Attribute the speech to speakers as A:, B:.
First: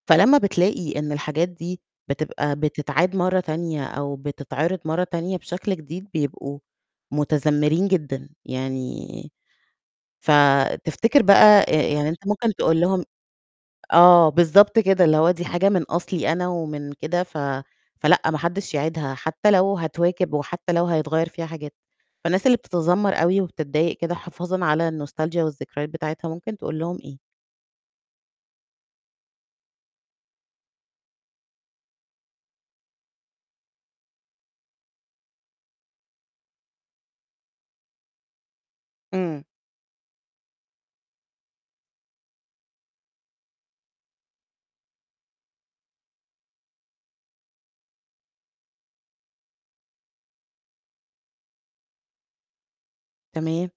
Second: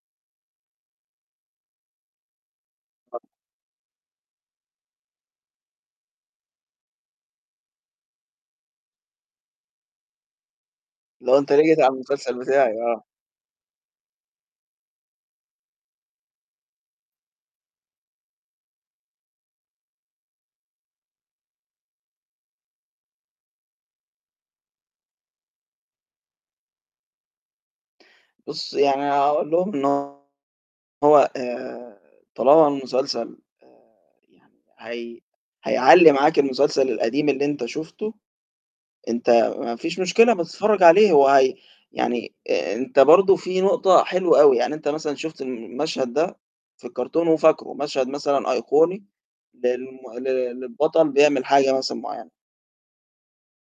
A: فلمّا بتلاقي إن الحاجات دي بتبقى بتتعاد
B: [unintelligible]
A: مَرّة تانية أو بتتعرِض مَرّة تانية بشكل جديد بيبقوا متذمرين جدًا، يعني، فتفتكر
B: اللي هو أنت ليه
A: بقى
B: جيت على
A: يعني أنت
B: المسلسل
A: ممكن
B: بتاعي،
A: تقول
B: آه.
A: لهم آه، بالضبط كده، اللي هو دي حاجة من أصلي أنا ومن كده ف فلأ ما حدش يعيدها حتى لو هتواكب وحتى لو هيتغيّر فيها حاجات، فالناس اللي بتتذمر أوي وبتضايق كده حفاظًا على الnostalgia والذكريات بتاعتها ممكن تقول لهم إيه؟
B: بُصّي يعني هاقول لهم إنه هو آآ طالما المسلسل، آآ يعني هي هيعلّي معاك المسلسل القديم اللي أنت شُفته، أنت
A: إمم.
B: ما فيش مشكلة بس اتفرج عليه هو هي يعني أنت برضو في نقطة حلوة أوي، يعني أنت مثلًا شُفت المشهد ده في الكرتون وفاكره، مشهد مثلًا أيقوني للم لل للبطل بيعمل حاجة مثلًا معيّنة.
A: تمام.